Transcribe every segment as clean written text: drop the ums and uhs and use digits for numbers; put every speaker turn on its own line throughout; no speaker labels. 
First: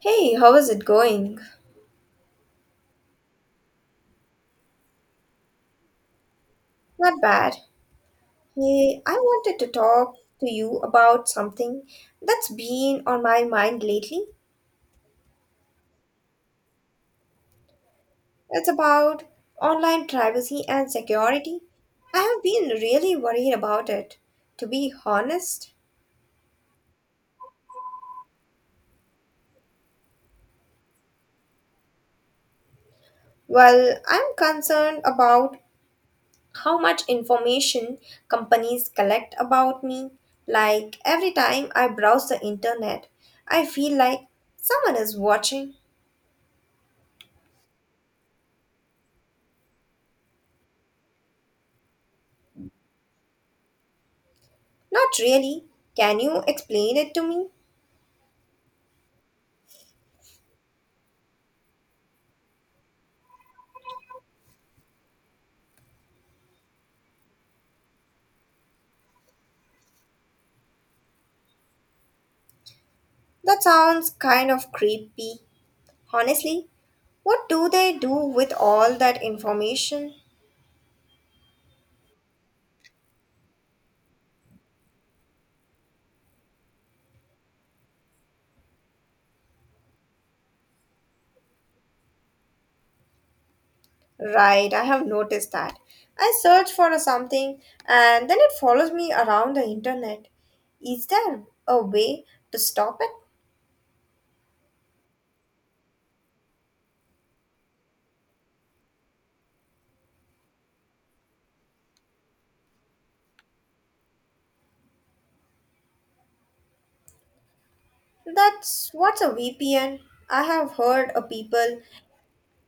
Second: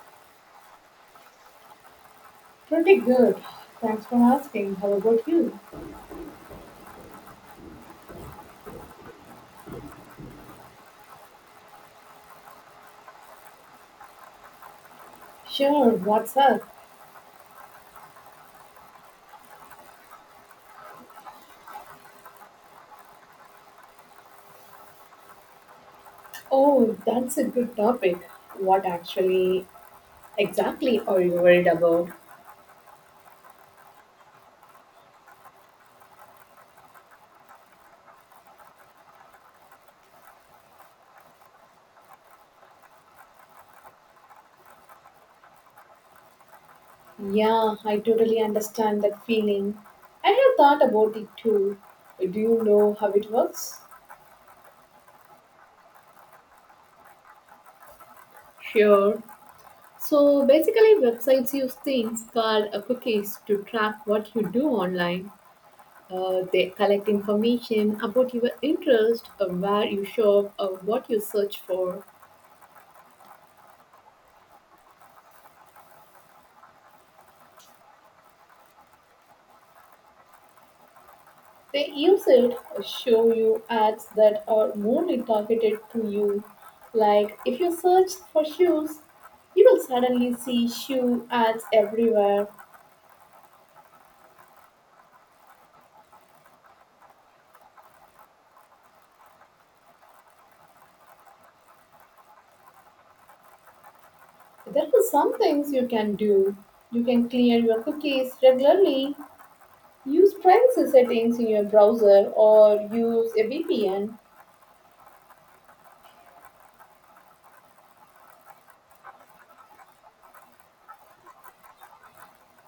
Hey, how is it going?
Pretty good. Thanks for asking. How about you?
Not bad. Hey, I wanted to talk to you about something that's been on my mind lately.
Sure, what's up?
It's about online privacy and security. I have been really worried about it, to be honest.
Oh, that's a good topic. What actually exactly are you worried about?
Well, I'm concerned about how much information companies collect about me. Like every time I browse the internet, I feel like someone is watching.
Yeah, I totally understand that feeling. I have thought about it too. Do you know how it works?
Not really. Can you explain it to me?
Sure. So basically, websites use things called cookies to track what you do online. They collect information about your interest, where you shop, or what you search for.
That sounds kind of creepy. Honestly, what do they do with all that information?
They use it to show you ads that are only targeted to you. Like if you search for shoes, you will suddenly see shoe ads everywhere.
Right, I have noticed that. I search for something and then it follows me around the internet. Is there a way to stop it?
There are some things you can do. You can clear your cookies regularly, use privacy settings in your browser, or use a VPN.
That's what's a VPN. I have heard a people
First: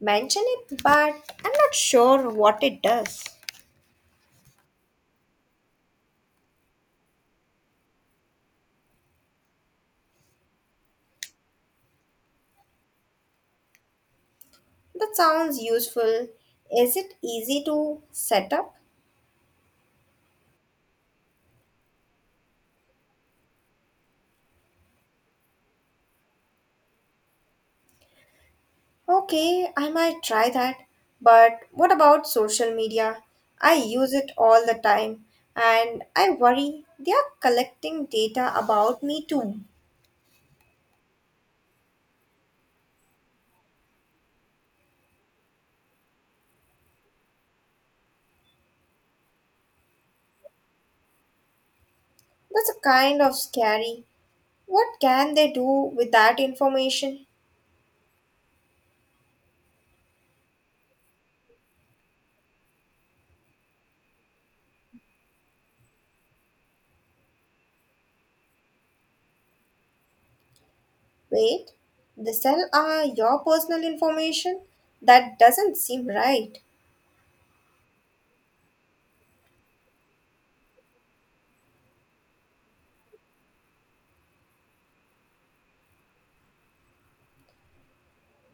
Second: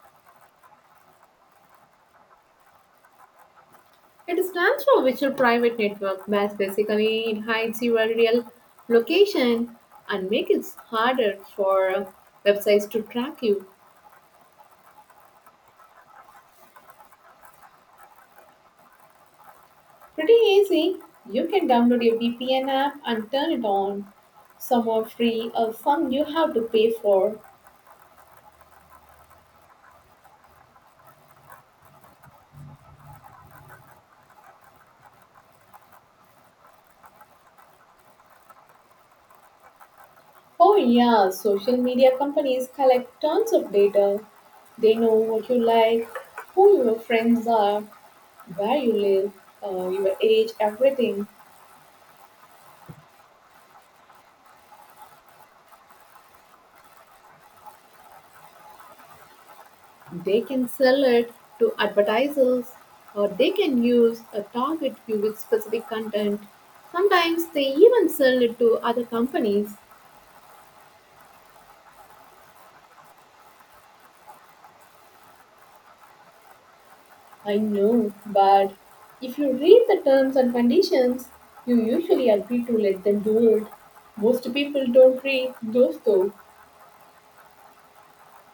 mention it, but I'm not sure what it does.
It stands for Virtual Private Network, but basically it hides your real location and makes it harder for websites to track you.
That sounds useful. Is it easy to set up?
Pretty easy. You can download your VPN app and turn it on. Some are free, or some you have to pay for.
Okay, I might try that. But what about social media? I use it all the time and I worry they are collecting data about me too.
Oh, yeah, social media companies collect tons of data. They know what you like, who your friends are, where you live, your age, everything.
That's a kind of scary. What can they do with that information?
They can sell it to advertisers or they can use a target you with specific content. Sometimes they even sell it to other companies.
Wait, they sell your personal information? That doesn't seem right.
I know, but if you read the terms and conditions, you usually agree to let them do it. Most people don't read those though.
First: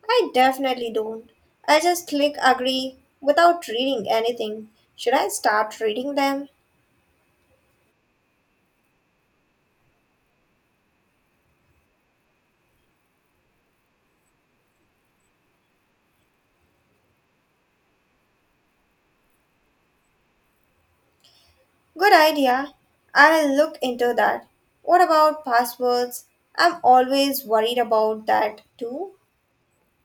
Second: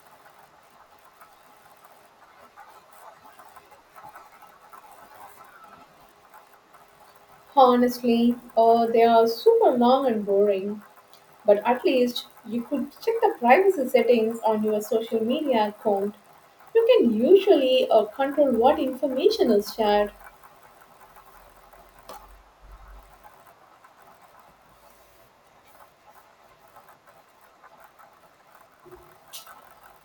I definitely don't. I just click agree without reading anything. Should I start reading them?
Honestly, they are super long and boring. But at least you could check the privacy settings on your social media account. You can usually control what information is shared.
Good idea. I'll look into that. What about passwords? I'm always worried about that too.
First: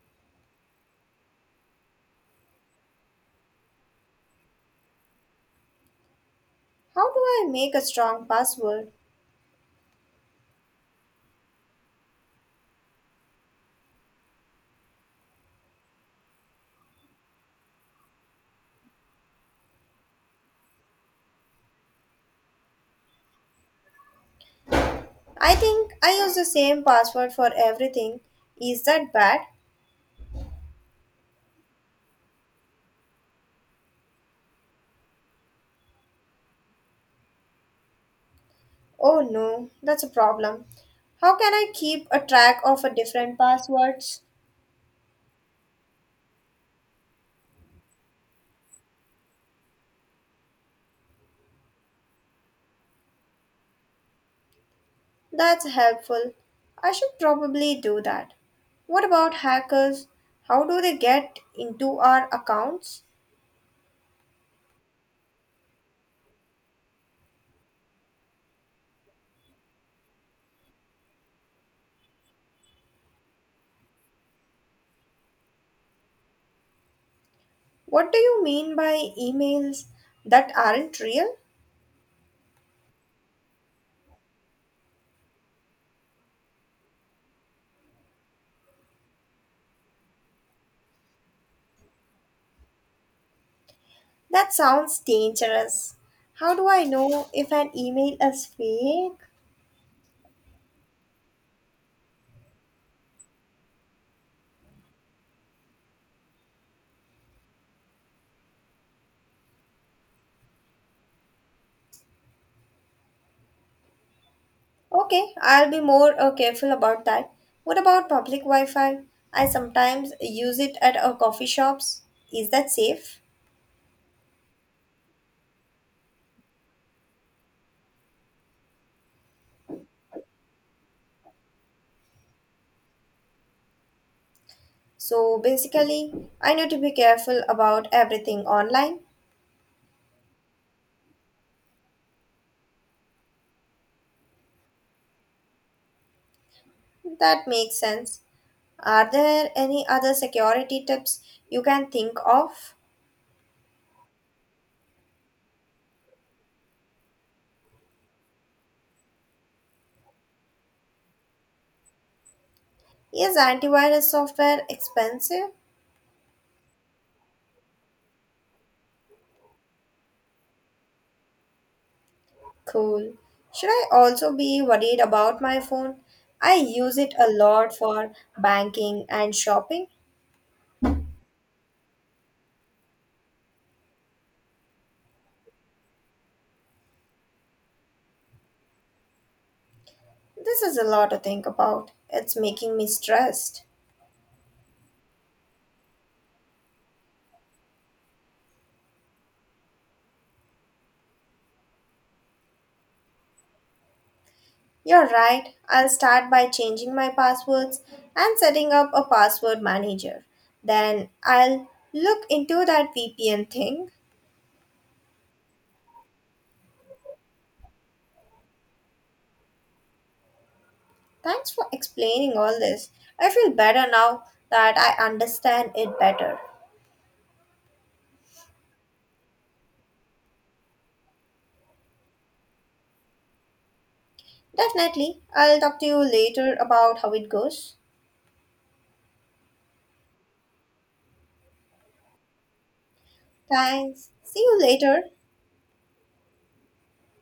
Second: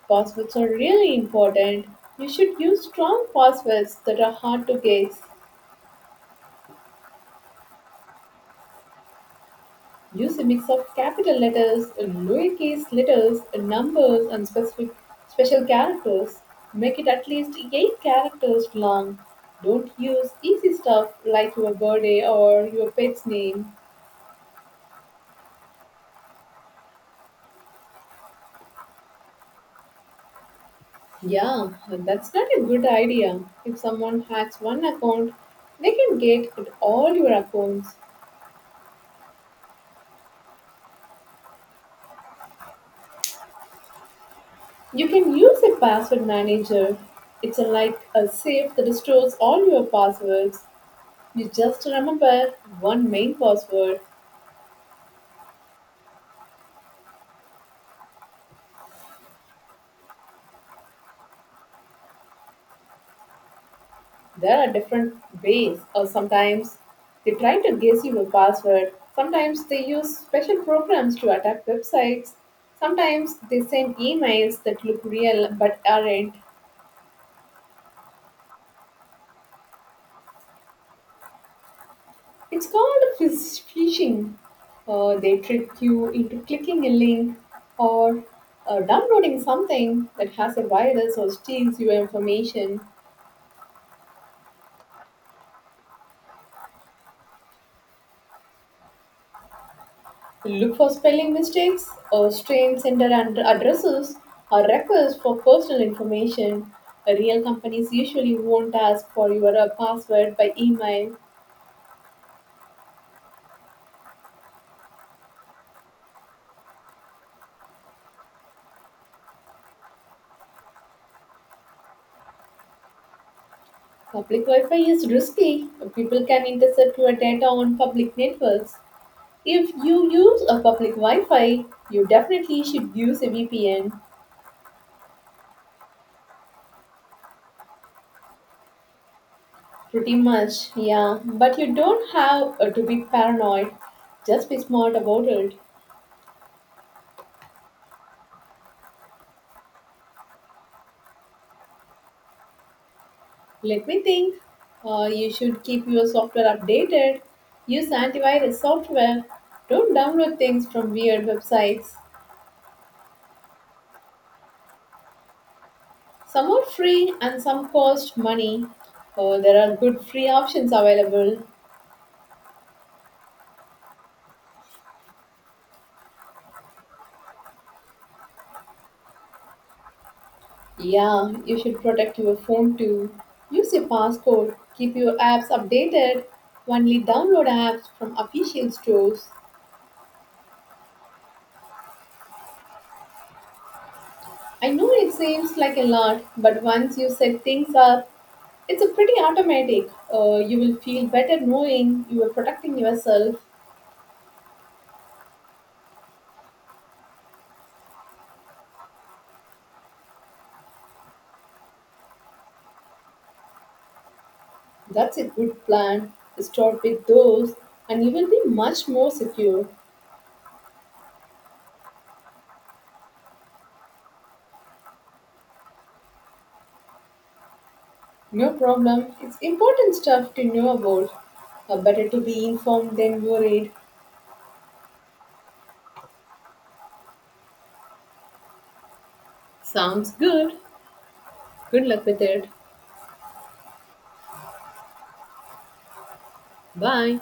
Passwords are really important. You should use strong passwords that are hard to guess.
How do I make a strong password?
Use a mix of capital letters, lowercase letters, numbers, and specific special characters. Make it at least 8 characters long. Don't use easy stuff like your birthday or your pet's name.
I think I use the same password for everything. Is that bad?
Yeah, that's not a good idea. If someone hacks one account, they can get at all your accounts.
Oh no, that's a problem. How can I keep a track of a different passwords?
You can use a password manager. It's like a safe that stores all your passwords. You just remember one main password.
That's helpful. I should probably do that. What about hackers? How do they get into our accounts?
There are different ways, or sometimes they try to guess your password. Sometimes they use special programs to attack websites. Sometimes they send emails that look real but aren't.
What do you mean by emails that aren't real?
It's called phishing. They trick you into clicking a link or downloading something that has a virus or steals your information.
That sounds dangerous. How do I know if an email is fake?
Look for spelling mistakes or strange sender and addresses or requests for personal information. Real companies usually won't ask for your password by email.
Okay, I'll be more careful about that. What about public Wi Fi? I sometimes use it at our coffee shops. Is that safe?
Public Wi Fi is risky. People can intercept your data on public networks. If you use a public Wi Fi, you definitely should use a VPN.
So basically, I need to be careful about everything online.
Pretty much, yeah. But you don't have to be paranoid. Just be smart about it.
That makes sense. Are there any other security tips you can think of?
Let me think. You should keep your software updated. Use antivirus software. Don't download things from weird websites.
Is antivirus software expensive?
Some are free and some cost money. Oh, there are good free options available.
Cool. Should I also be worried about my phone? I use it a lot for banking and shopping.
Yeah, you should protect your phone too. Use your passcode. Keep your apps updated. Only download apps from official stores.
This is a lot to think about. It's making me stressed.
I know it seems like a lot, but once you set things up, it's a pretty automatic. You will feel better knowing you are protecting yourself.
You're right. I'll start by changing my passwords and setting up a password manager. Then I'll look into that VPN thing.
That's a good plan. Start with those, and you will be much more secure.
Thanks for explaining all this. I feel better now that I understand it better.
No problem. It's important stuff to know about. Better to be informed than worried.
Definitely. I'll talk to you later about how it goes.
Sounds good. Good luck with it.
Thanks. See you later.
Bye.